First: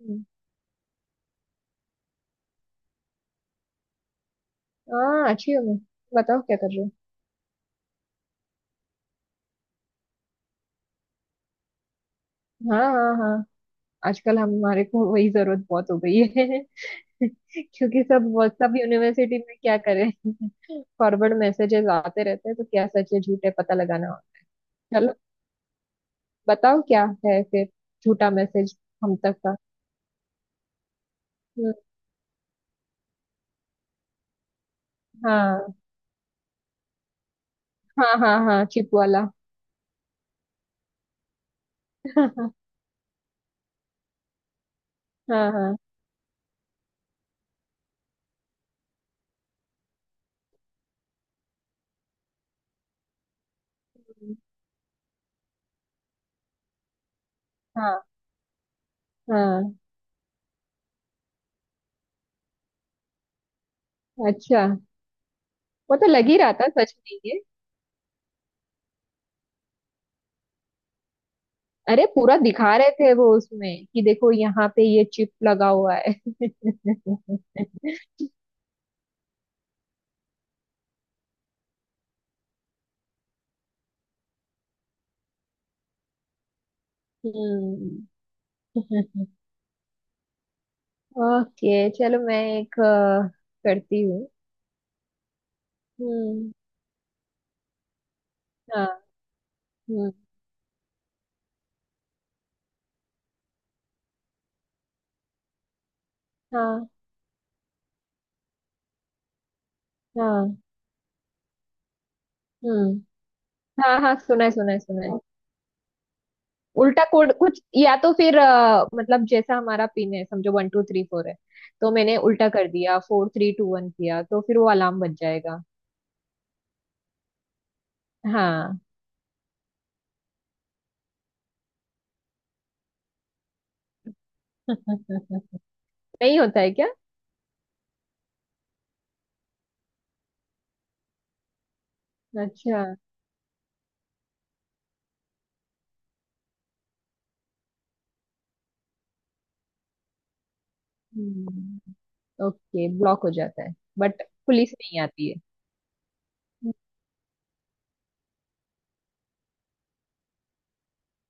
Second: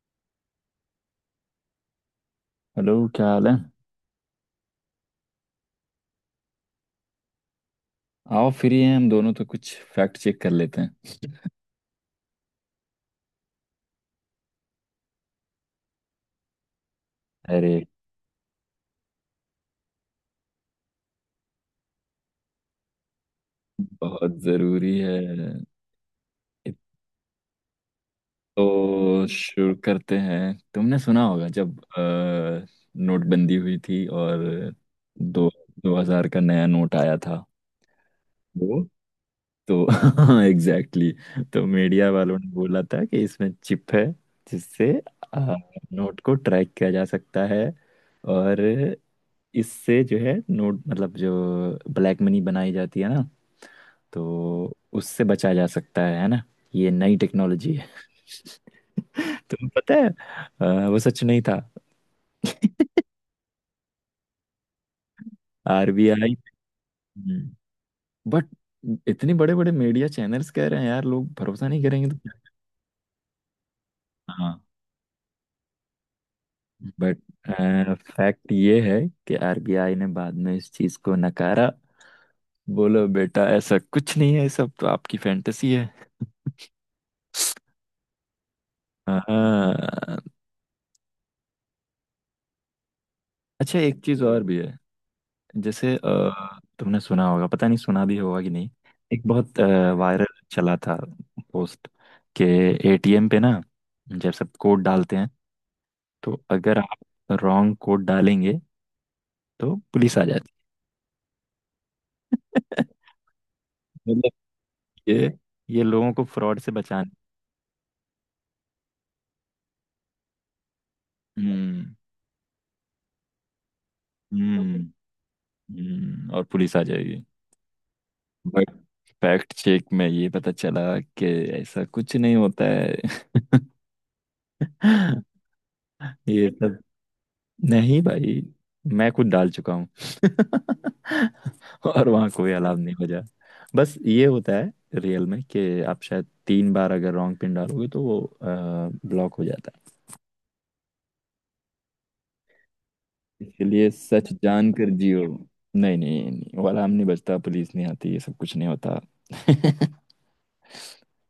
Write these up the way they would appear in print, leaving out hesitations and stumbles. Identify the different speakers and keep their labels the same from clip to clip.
Speaker 1: हम्म।
Speaker 2: Hello, क्या हाल है।
Speaker 1: हाँ, अच्छी हो मैं। बताओ, क्या कर रहे हो?
Speaker 2: आओ, फ्री हैं हम दोनों तो कुछ फैक्ट चेक कर लेते हैं।
Speaker 1: हाँ हाँ हाँ। आजकल हमारे को वही जरूरत बहुत हो गई है।
Speaker 2: अरे,
Speaker 1: क्योंकि सब व्हाट्सएप यूनिवर्सिटी में क्या करें, फॉरवर्ड मैसेजेस आते रहते हैं तो क्या सच है झूठ है पता लगाना
Speaker 2: बहुत
Speaker 1: होता
Speaker 2: ज़रूरी
Speaker 1: है। चलो,
Speaker 2: है।
Speaker 1: बताओ क्या है फिर, झूठा मैसेज हम
Speaker 2: तो
Speaker 1: तक का।
Speaker 2: शुरू करते हैं। तुमने सुना होगा
Speaker 1: हम्म।
Speaker 2: जब नोटबंदी हुई थी। और दो
Speaker 1: हाँ
Speaker 2: दो हजार का नया नोट आया था।
Speaker 1: हाँ हाँ हाँ,
Speaker 2: वो
Speaker 1: चिप वाला।
Speaker 2: तो एग्जैक्टली exactly, तो मीडिया वालों ने बोला था कि इसमें चिप है जिससे अ,
Speaker 1: हाँ हाँ।
Speaker 2: नोट को ट्रैक किया जा सकता है। और इससे जो है नोट मतलब जो ब्लैक मनी बनाई जाती है ना,
Speaker 1: हम्म।
Speaker 2: तो उससे बचा जा सकता है ना। ये नई टेक्नोलॉजी है
Speaker 1: हाँ
Speaker 2: तुम्हें
Speaker 1: हाँ,
Speaker 2: पता है वो सच नहीं था।
Speaker 1: अच्छा। वो तो लग
Speaker 2: आरबीआई।
Speaker 1: ही रहा था सच में ये।
Speaker 2: हम्म, बट इतने बड़े बड़े मीडिया चैनल्स कह रहे हैं, यार लोग भरोसा नहीं
Speaker 1: अरे,
Speaker 2: करेंगे तो
Speaker 1: पूरा
Speaker 2: क्या।
Speaker 1: दिखा रहे थे वो उसमें कि देखो
Speaker 2: हाँ,
Speaker 1: यहाँ पे ये चिप लगा हुआ है।
Speaker 2: बट
Speaker 1: हम्म।
Speaker 2: फैक्ट ये है कि आरबीआई ने बाद में इस चीज को नकारा। बोलो बेटा, ऐसा कुछ नहीं है, सब तो आपकी फैंटेसी है। हाँ।
Speaker 1: ओके, चलो मैं एक
Speaker 2: अच्छा, एक
Speaker 1: करती हूँ।
Speaker 2: चीज और भी है। जैसे
Speaker 1: हम्म।
Speaker 2: तुमने सुना होगा, पता नहीं सुना भी होगा कि नहीं।
Speaker 1: हाँ।
Speaker 2: एक बहुत
Speaker 1: हम्म।
Speaker 2: वायरल चला था पोस्ट के एटीएम पे ना। जब सब कोड डालते हैं तो अगर
Speaker 1: हाँ।
Speaker 2: आप रॉन्ग कोड डालेंगे तो पुलिस आ जाती
Speaker 1: हाँ।
Speaker 2: है
Speaker 1: हम्म। हाँ हाँ,
Speaker 2: मतलब
Speaker 1: सुना है सुना है सुना है।
Speaker 2: ये ये लोगों को फ्रॉड से
Speaker 1: उल्टा
Speaker 2: बचाने।
Speaker 1: कोड कुछ, या तो फिर मतलब जैसा हमारा पिन है, समझो 1234 है। तो
Speaker 2: हम्म,
Speaker 1: मैंने उल्टा कर दिया, 4321 किया तो फिर वो
Speaker 2: हम्म,
Speaker 1: अलार्म बज जाएगा।
Speaker 2: और पुलिस आ जाएगी। बट
Speaker 1: हाँ।
Speaker 2: फैक्ट चेक में ये पता चला कि ऐसा कुछ नहीं होता है
Speaker 1: नहीं,
Speaker 2: ये
Speaker 1: होता है
Speaker 2: सब।
Speaker 1: क्या?
Speaker 2: नहीं भाई, मैं खुद डाल चुका हूँ और वहाँ कोई अलाव
Speaker 1: अच्छा।
Speaker 2: नहीं बजा। बस ये होता है रियल में कि आप शायद 3 बार अगर रॉन्ग पिन डालोगे तो वो ब्लॉक हो जाता है।
Speaker 1: हम्म, ओके, ब्लॉक हो जाता है।
Speaker 2: इसलिए
Speaker 1: बट
Speaker 2: सच जान
Speaker 1: पुलिस
Speaker 2: कर
Speaker 1: नहीं
Speaker 2: जियो।
Speaker 1: आती है।
Speaker 2: नहीं, नहीं, नहीं, वो अलार्म नहीं बजता, पुलिस नहीं आती, ये सब कुछ नहीं होता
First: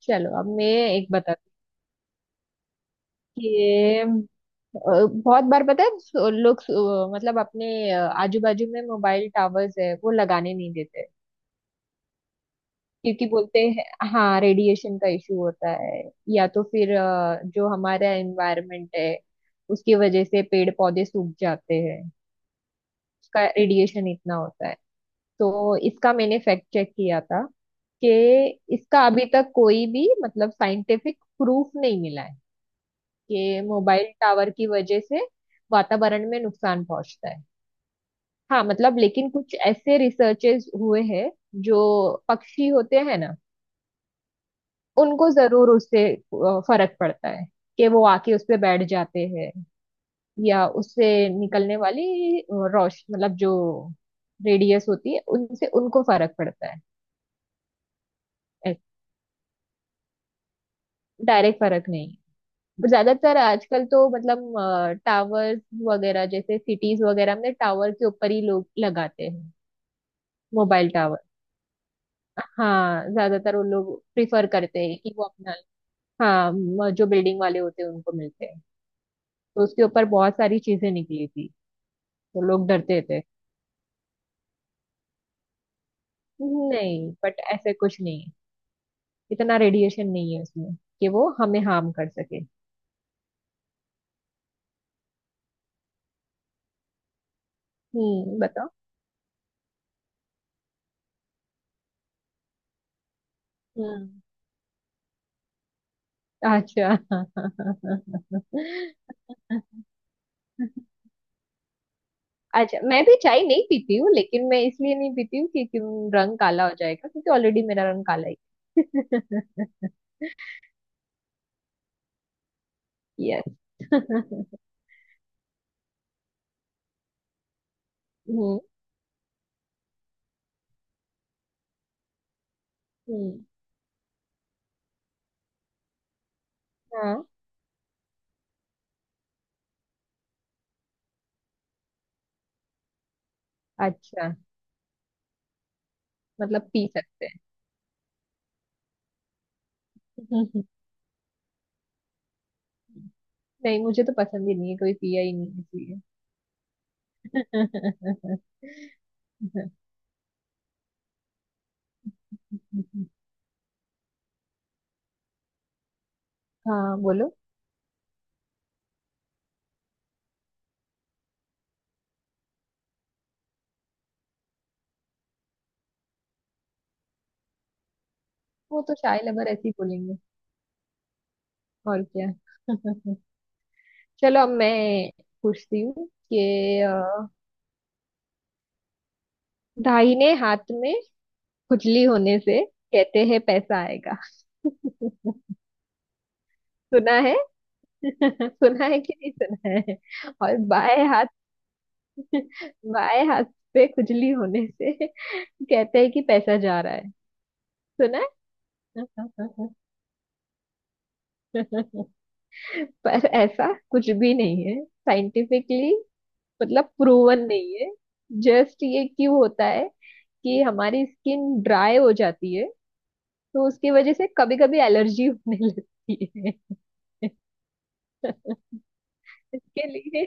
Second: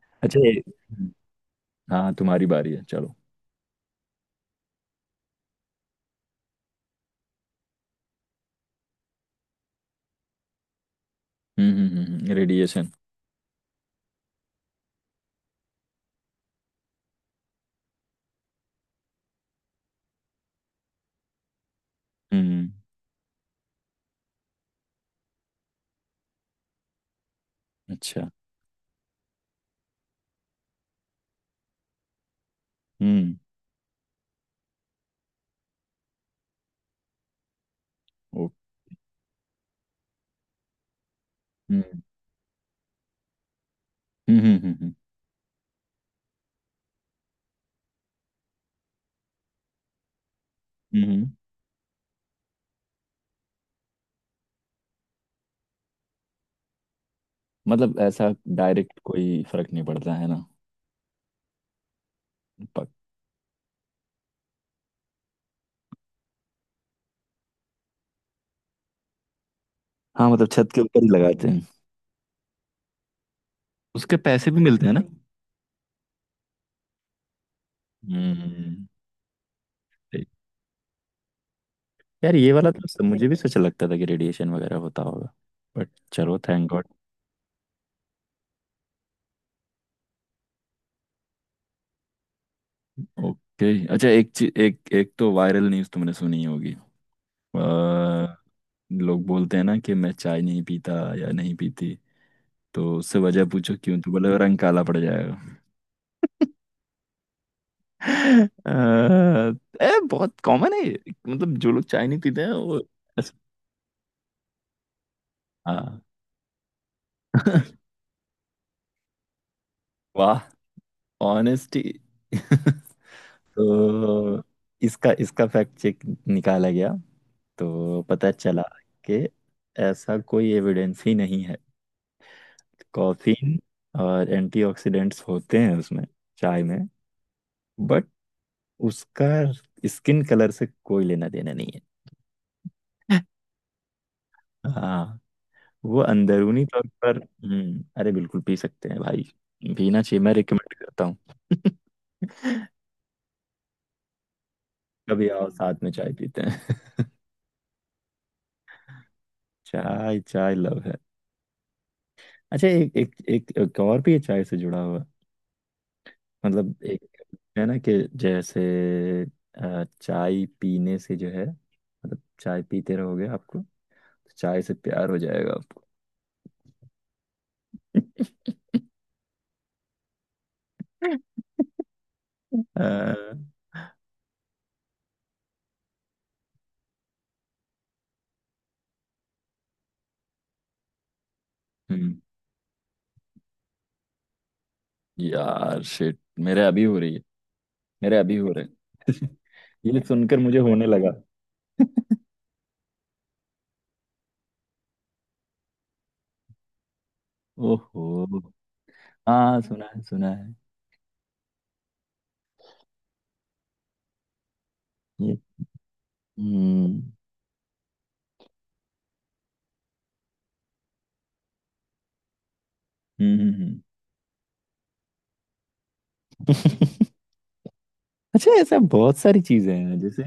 Speaker 1: चलो
Speaker 2: अच्छा
Speaker 1: अब मैं एक बताती।
Speaker 2: हाँ, तुम्हारी बारी है, चलो।
Speaker 1: ये बहुत बार पता है लोग मतलब अपने आजू बाजू में मोबाइल टावर्स है वो लगाने नहीं देते,
Speaker 2: हम्म, रेडिएशन।
Speaker 1: क्योंकि बोलते हैं। हाँ, रेडिएशन का इशू होता है, या तो फिर जो हमारा एनवायरनमेंट है, उसकी वजह से पेड़ पौधे सूख जाते हैं।
Speaker 2: हम्म, radiation,
Speaker 1: उसका रेडिएशन इतना होता है। तो इसका मैंने फैक्ट चेक किया था कि
Speaker 2: अच्छा।
Speaker 1: इसका अभी तक कोई भी मतलब साइंटिफिक प्रूफ नहीं मिला है
Speaker 2: हम्म।
Speaker 1: कि मोबाइल टावर की वजह से वातावरण में नुकसान पहुंचता है।
Speaker 2: ओ।
Speaker 1: हाँ मतलब, लेकिन कुछ ऐसे रिसर्चेस हुए हैं, जो
Speaker 2: हम्म,
Speaker 1: पक्षी होते हैं ना,
Speaker 2: हम्म, हम्म, हम्म,
Speaker 1: उनको जरूर उससे फर्क पड़ता है कि वो आके उस पे बैठ जाते हैं, या
Speaker 2: हम्म,
Speaker 1: उससे निकलने वाली रोश मतलब जो रेडियस होती है उनसे उनको फर्क पड़ता
Speaker 2: मतलब ऐसा
Speaker 1: है।
Speaker 2: डायरेक्ट कोई फर्क नहीं पड़ता है ना।
Speaker 1: डायरेक्ट फर्क नहीं।
Speaker 2: पक
Speaker 1: ज्यादातर आजकल तो मतलब टावर्स वगैरह जैसे सिटीज वगैरह में टावर के ऊपर ही लोग लगाते हैं,
Speaker 2: हाँ, मतलब छत के
Speaker 1: मोबाइल
Speaker 2: ऊपर ही
Speaker 1: टावर।
Speaker 2: लगाते हैं।
Speaker 1: हाँ, ज्यादातर वो लोग
Speaker 2: उसके
Speaker 1: प्रिफर
Speaker 2: पैसे भी
Speaker 1: करते
Speaker 2: मिलते हैं
Speaker 1: हैं
Speaker 2: ना।
Speaker 1: कि वो अपना। हाँ, जो बिल्डिंग वाले होते हैं उनको मिलते हैं।
Speaker 2: हम्म।
Speaker 1: तो उसके ऊपर
Speaker 2: सही।
Speaker 1: बहुत सारी चीजें निकली थी।
Speaker 2: यार,
Speaker 1: तो
Speaker 2: ये
Speaker 1: लोग
Speaker 2: वाला तो
Speaker 1: डरते
Speaker 2: सब
Speaker 1: थे।
Speaker 2: मुझे भी सोचा, लगता था कि रेडिएशन वगैरह होता होगा। बट चलो, थैंक गॉड।
Speaker 1: नहीं, बट ऐसे कुछ नहीं है, इतना रेडिएशन नहीं है उसमें कि वो हमें हार्म कर सके।
Speaker 2: ओके, अच्छा एक चीज, एक एक तो वायरल न्यूज़ तुमने सुनी होगी। अ,
Speaker 1: हम्म, बताओ।
Speaker 2: लोग बोलते हैं ना कि मैं चाय नहीं पीता या नहीं पीती। तो उससे वजह पूछो क्यों, तो
Speaker 1: हम्म।
Speaker 2: बोले रंग काला पड़ जाएगा।
Speaker 1: अच्छा।
Speaker 2: अ, बहुत कॉमन है ये। मतलब जो लोग चाय नहीं पीते हैं
Speaker 1: अच्छा,
Speaker 2: वो
Speaker 1: मैं भी
Speaker 2: ऐस-
Speaker 1: चाय नहीं पीती हूँ, लेकिन मैं इसलिए नहीं पीती हूँ कि
Speaker 2: हाँ।
Speaker 1: रंग काला हो जाएगा क्योंकि ऑलरेडी मेरा रंग काला ही।
Speaker 2: वाह, ऑनेस्टी
Speaker 1: यस।
Speaker 2: तो
Speaker 1: हम्म।
Speaker 2: इसका इसका फैक्ट चेक निकाला गया। तो पता चला कि ऐसा कोई एविडेंस ही नहीं है।
Speaker 1: हम्म।
Speaker 2: कॉफीन और एंटीऑक्सीडेंट्स होते हैं उसमें, चाय में।
Speaker 1: हाँ।
Speaker 2: बट उसका स्किन कलर से कोई लेना देना नहीं है
Speaker 1: अच्छा,
Speaker 2: हाँ, वो अंदरूनी
Speaker 1: मतलब
Speaker 2: तौर
Speaker 1: पी
Speaker 2: पर
Speaker 1: सकते हैं।
Speaker 2: अरे बिल्कुल पी सकते हैं भाई। पीना चाहिए, मैं रिकमेंड करता हूँ
Speaker 1: नहीं, मुझे तो पसंद ही नहीं है, कोई पिया
Speaker 2: कभी
Speaker 1: ही
Speaker 2: आओ,
Speaker 1: नहीं
Speaker 2: साथ में
Speaker 1: इसलिए।
Speaker 2: चाय पीते हैं चाय चाय लव है। अच्छा, एक और भी है चाय से जुड़ा हुआ। मतलब
Speaker 1: हाँ,
Speaker 2: एक
Speaker 1: बोलो।
Speaker 2: है ना कि जैसे चाय पीने से जो है मतलब चाय पीते रहोगे, आपको तो चाय से प्यार हो जाएगा आपको।
Speaker 1: वो तो चाय लवर ऐसे ही बोलेंगे, और क्या।
Speaker 2: अ,
Speaker 1: चलो अब मैं पूछती हूँ कि दाहिने हाथ में खुजली
Speaker 2: हम्म,
Speaker 1: होने से कहते हैं पैसा आएगा।
Speaker 2: यार शिट, मेरे अभी हो रही
Speaker 1: सुना
Speaker 2: है,
Speaker 1: है।
Speaker 2: मेरे अभी हो रहे
Speaker 1: सुना है कि
Speaker 2: हैं
Speaker 1: नहीं सुना है।
Speaker 2: ये सुनकर
Speaker 1: और
Speaker 2: मुझे होने
Speaker 1: बाएं
Speaker 2: लगा
Speaker 1: हाथ। बाएं हाथ पे खुजली होने से कहते हैं कि पैसा जा रहा है। सुना।
Speaker 2: ओहो, हाँ
Speaker 1: पर
Speaker 2: सुना है, सुना है
Speaker 1: ऐसा कुछ भी नहीं है
Speaker 2: ये।
Speaker 1: साइंटिफिकली, मतलब
Speaker 2: हम्म,
Speaker 1: प्रूवन नहीं है। जस्ट ये क्यों होता है कि हमारी स्किन ड्राई हो जाती है,
Speaker 2: हम्म,
Speaker 1: तो
Speaker 2: हम्म।
Speaker 1: उसकी वजह से कभी कभी एलर्जी होने लगती है।
Speaker 2: अच्छा, ऐसा बहुत सारी चीजें
Speaker 1: इसके
Speaker 2: हैं, जैसे
Speaker 1: लिए,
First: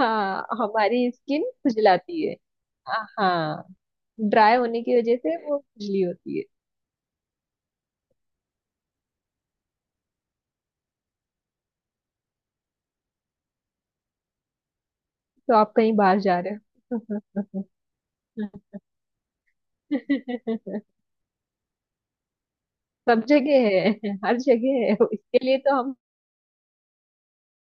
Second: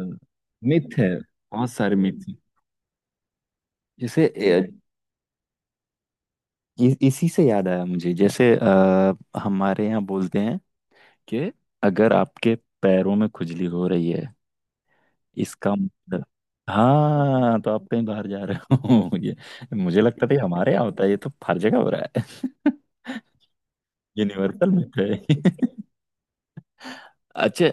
Speaker 1: हाँ,
Speaker 2: मिथ है,
Speaker 1: हमारी स्किन
Speaker 2: बहुत सारे
Speaker 1: खुजलाती
Speaker 2: मिथ
Speaker 1: है।
Speaker 2: हैं।
Speaker 1: हाँ,
Speaker 2: जैसे
Speaker 1: ड्राई होने की वजह से वो खुजली होती है।
Speaker 2: इसी से याद आया मुझे। जैसे हमारे यहाँ बोलते हैं कि अगर आपके पैरों में खुजली हो रही है,
Speaker 1: तो आप
Speaker 2: इसका
Speaker 1: कहीं बाहर
Speaker 2: मतलब
Speaker 1: जा रहे
Speaker 2: हाँ
Speaker 1: हो।
Speaker 2: तो आप कहीं बाहर जा रहे हो ये मुझे लगता था ये हमारे यहाँ होता है, ये तो हर जगह हो रहा है
Speaker 1: सब जगह है। हर
Speaker 2: यूनिवर्सल
Speaker 1: जगह
Speaker 2: में
Speaker 1: है, इसके लिए
Speaker 2: है
Speaker 1: तो हम
Speaker 2: अच्छा,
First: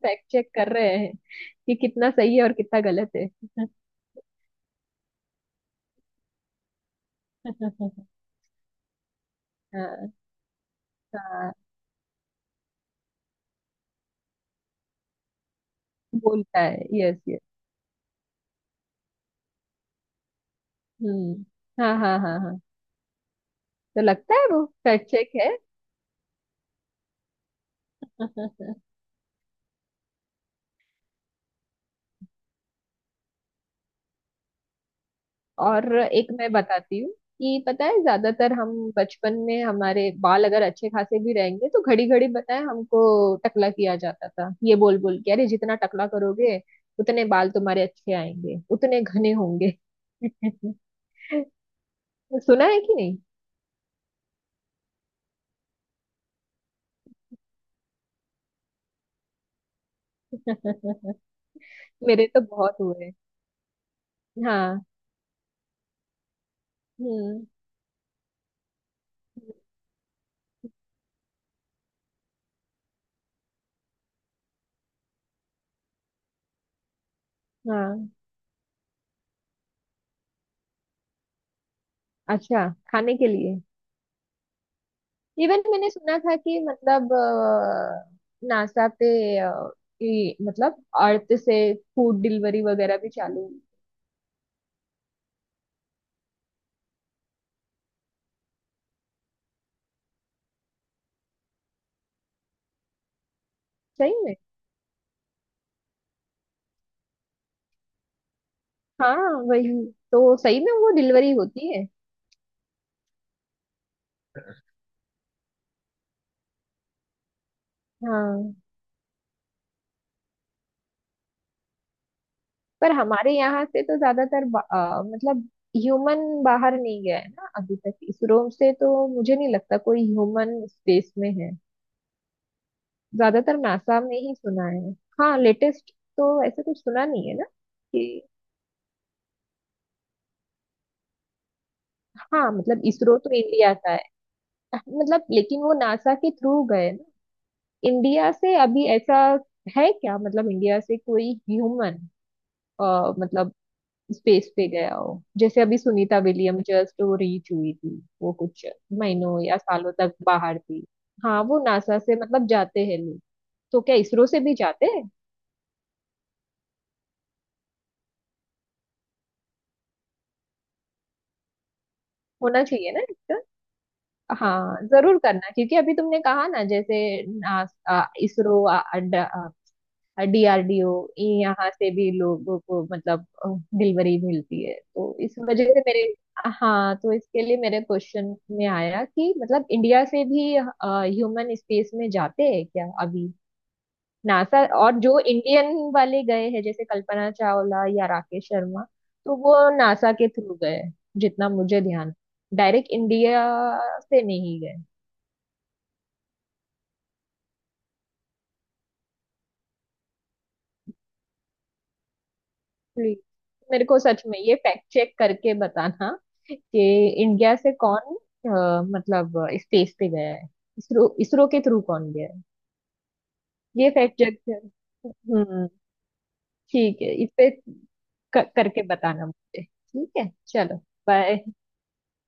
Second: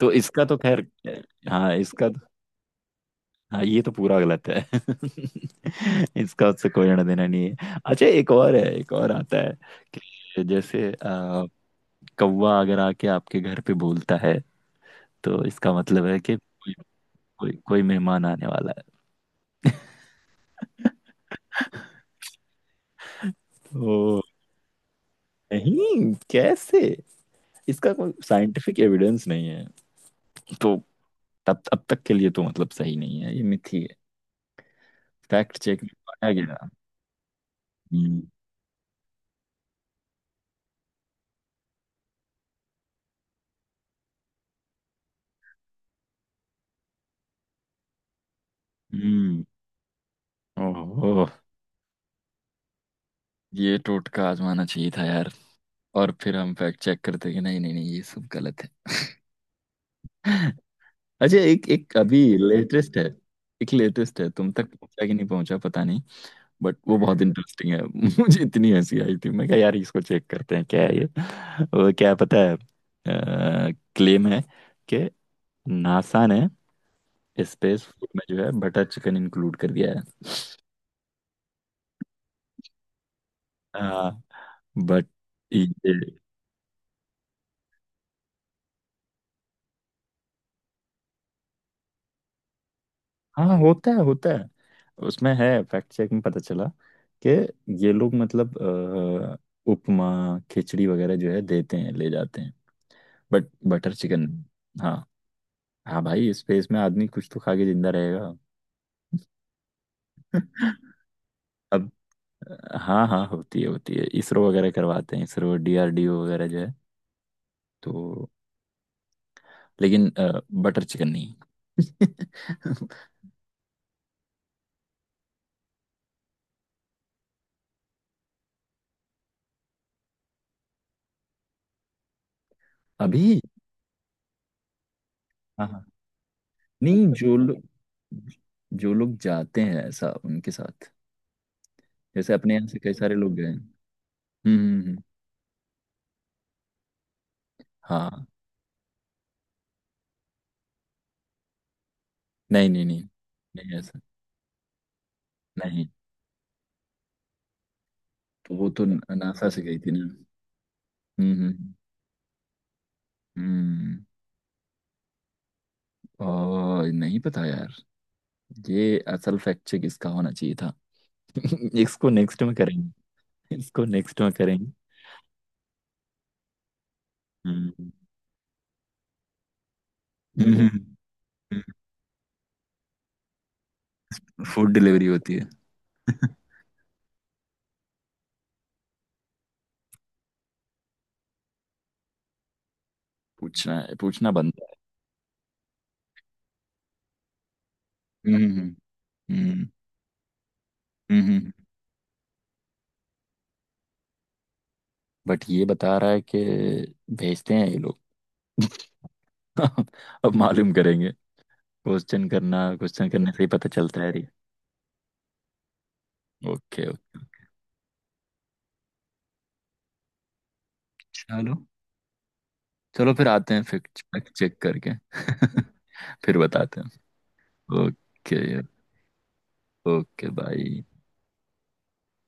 Speaker 2: तो
Speaker 1: फैक्ट
Speaker 2: इसका
Speaker 1: चेक
Speaker 2: तो
Speaker 1: कर
Speaker 2: खैर
Speaker 1: रहे हैं
Speaker 2: हाँ,
Speaker 1: कि
Speaker 2: इसका
Speaker 1: कितना
Speaker 2: तो
Speaker 1: सही है और कितना गलत है।
Speaker 2: हाँ, ये तो पूरा गलत है इसका उससे कोई लेना देना नहीं है। अच्छा एक और है, एक और आता है
Speaker 1: हाँ।
Speaker 2: कि जैसे
Speaker 1: हाँ,
Speaker 2: कौवा अगर आके आपके घर पे बोलता है तो इसका मतलब है कि
Speaker 1: बोलता
Speaker 2: कोई,
Speaker 1: है, यस यस।
Speaker 2: कोई मेहमान आने वाला है।
Speaker 1: हम्म। हाँ हाँ हाँ हाँ, तो
Speaker 2: ओ,
Speaker 1: लगता है वो फैक्ट चेक है।
Speaker 2: नहीं, कैसे, इसका कोई साइंटिफिक एविडेंस नहीं है। तो तब अब तक के लिए तो मतलब सही नहीं है, ये मिथी है। फैक्ट चेक में
Speaker 1: और एक मैं
Speaker 2: पाया
Speaker 1: बताती हूँ कि पता है
Speaker 2: गया।
Speaker 1: ज्यादातर हम बचपन में हमारे बाल अगर अच्छे खासे भी रहेंगे तो घड़ी घड़ी बताए हमको टकला किया जाता था, ये बोल बोल के, अरे जितना टकला करोगे उतने बाल तुम्हारे अच्छे आएंगे उतने घने
Speaker 2: हम्म।
Speaker 1: होंगे।
Speaker 2: ओहो,
Speaker 1: सुना है कि नहीं।
Speaker 2: ये टोटका आजमाना चाहिए था यार। और फिर हम फैक्ट चेक करते कि नहीं नहीं नहीं, ये सब गलत है अच्छा एक एक अभी
Speaker 1: मेरे तो बहुत
Speaker 2: लेटेस्ट है।
Speaker 1: हुए।
Speaker 2: एक लेटेस्ट है, तुम तक
Speaker 1: हाँ।
Speaker 2: पहुंचा कि नहीं पहुंचा पता नहीं। बट वो बहुत
Speaker 1: हम्म।
Speaker 2: इंटरेस्टिंग है मुझे इतनी हंसी आई थी, मैं कहा यार इसको चेक करते हैं क्या है ये वो क्या पता है। क्लेम है कि नासा ने स्पेस फूड
Speaker 1: हाँ।
Speaker 2: में जो है बटर चिकन इंक्लूड कर दिया है
Speaker 1: अच्छा, खाने के लिए।
Speaker 2: हाँ बट
Speaker 1: इवन मैंने सुना था कि मतलब नासा पे अ, मतलब अर्थ से फूड डिलीवरी वगैरह भी चालू
Speaker 2: हाँ,
Speaker 1: हुई।
Speaker 2: होता है, होता है। उसमें है, फैक्ट चेक में पता चला कि ये लोग मतलब उपमा, खिचड़ी वगैरह जो है देते हैं, ले जाते हैं। बट बटर
Speaker 1: सही
Speaker 2: चिकन।
Speaker 1: में।
Speaker 2: हाँ, हाँ भाई, स्पेस में आदमी कुछ तो खा के जिंदा रहेगा।
Speaker 1: हाँ, वही। तो सही में वो डिलीवरी होती है।
Speaker 2: अब हाँ, हाँ होती है, होती है। इसरो वगैरह करवाते हैं, इसरो डीआरडीओ वगैरह जो है। तो
Speaker 1: हाँ।
Speaker 2: लेकिन बटर चिकन नहीं
Speaker 1: पर हमारे यहाँ से तो ज्यादातर मतलब ह्यूमन बाहर नहीं गया है ना अभी तक इसरो से, तो मुझे नहीं लगता कोई ह्यूमन स्पेस में है।
Speaker 2: अभी
Speaker 1: ज्यादातर नासा में ही सुना है। हाँ,
Speaker 2: हाँ, हाँ।
Speaker 1: लेटेस्ट तो ऐसा कुछ सुना
Speaker 2: नहीं
Speaker 1: नहीं है
Speaker 2: जो
Speaker 1: ना।
Speaker 2: लोग जो लोग जाते हैं ऐसा उनके साथ। जैसे
Speaker 1: हाँ
Speaker 2: अपने यहाँ से
Speaker 1: मतलब
Speaker 2: कई सारे
Speaker 1: इसरो तो
Speaker 2: लोग गए हैं।
Speaker 1: इंडिया का
Speaker 2: हम्म,
Speaker 1: है, मतलब लेकिन वो नासा के थ्रू गए ना।
Speaker 2: हाँ।
Speaker 1: इंडिया से अभी ऐसा है क्या, मतलब इंडिया से कोई ह्यूमन
Speaker 2: नहीं, नहीं, नहीं,
Speaker 1: मतलब
Speaker 2: नहीं ऐसा।
Speaker 1: स्पेस पे गया हो? जैसे अभी
Speaker 2: नहीं
Speaker 1: सुनीता विलियम जस्ट वो रीच हुई थी, वो
Speaker 2: तो
Speaker 1: कुछ
Speaker 2: वो तो
Speaker 1: महीनों
Speaker 2: नासा
Speaker 1: या
Speaker 2: से गई थी
Speaker 1: सालों
Speaker 2: ना।
Speaker 1: तक बाहर थी।
Speaker 2: हम्म,
Speaker 1: हाँ, वो
Speaker 2: हम्म,
Speaker 1: नासा से मतलब जाते हैं लोग, तो क्या
Speaker 2: हम्म,
Speaker 1: इसरो से भी जाते हैं?
Speaker 2: और नहीं पता यार। ये असल फैक्ट चेक इसका होना चाहिए था इसको नेक्स्ट में
Speaker 1: होना चाहिए ना
Speaker 2: करेंगे,
Speaker 1: इसका।
Speaker 2: इसको नेक्स्ट में करेंगे।
Speaker 1: हाँ, जरूर करना क्योंकि अभी तुमने कहा ना जैसे
Speaker 2: हम्म,
Speaker 1: इसरो,
Speaker 2: हम्म।
Speaker 1: डीआरडीओ, यहाँ से भी लोगों को मतलब डिलीवरी मिलती
Speaker 2: फूड
Speaker 1: है,
Speaker 2: डिलीवरी
Speaker 1: तो
Speaker 2: होती
Speaker 1: इस
Speaker 2: है
Speaker 1: वजह से मेरे। हाँ, तो इसके लिए मेरे क्वेश्चन में आया कि मतलब इंडिया से भी ह्यूमन स्पेस में जाते हैं क्या अभी?
Speaker 2: पूछना है, पूछना
Speaker 1: नासा
Speaker 2: बनता है।
Speaker 1: और जो इंडियन वाले गए हैं जैसे कल्पना चावला या राकेश
Speaker 2: हम्म,
Speaker 1: शर्मा, तो वो
Speaker 2: हम्म,
Speaker 1: नासा के थ्रू गए हैं, जितना
Speaker 2: हम्म,
Speaker 1: मुझे ध्यान, डायरेक्ट इंडिया से नहीं गए।
Speaker 2: बट ये बता रहा है कि भेजते हैं ये लोग अब मालूम करेंगे। क्वेश्चन करना, क्वेश्चन
Speaker 1: प्लीज
Speaker 2: करने से ही पता
Speaker 1: मेरे को
Speaker 2: चलता है।
Speaker 1: सच
Speaker 2: अरे,
Speaker 1: में ये फैक्ट चेक करके बताना कि
Speaker 2: ओके ओके।
Speaker 1: इंडिया से कौन मतलब स्पेस पे गया है। इसरो, इसरो
Speaker 2: चलो,
Speaker 1: के थ्रू कौन गया है।
Speaker 2: चलो फिर आते हैं
Speaker 1: ये
Speaker 2: फैक्ट
Speaker 1: फैक्ट चेक
Speaker 2: चेक
Speaker 1: कर।
Speaker 2: करके
Speaker 1: हम्म।
Speaker 2: फिर बताते
Speaker 1: ठीक है, इस पे
Speaker 2: हैं। ओके,
Speaker 1: करके बताना मुझे। ठीक
Speaker 2: ओके
Speaker 1: है,
Speaker 2: बाय।
Speaker 1: चलो। बाय।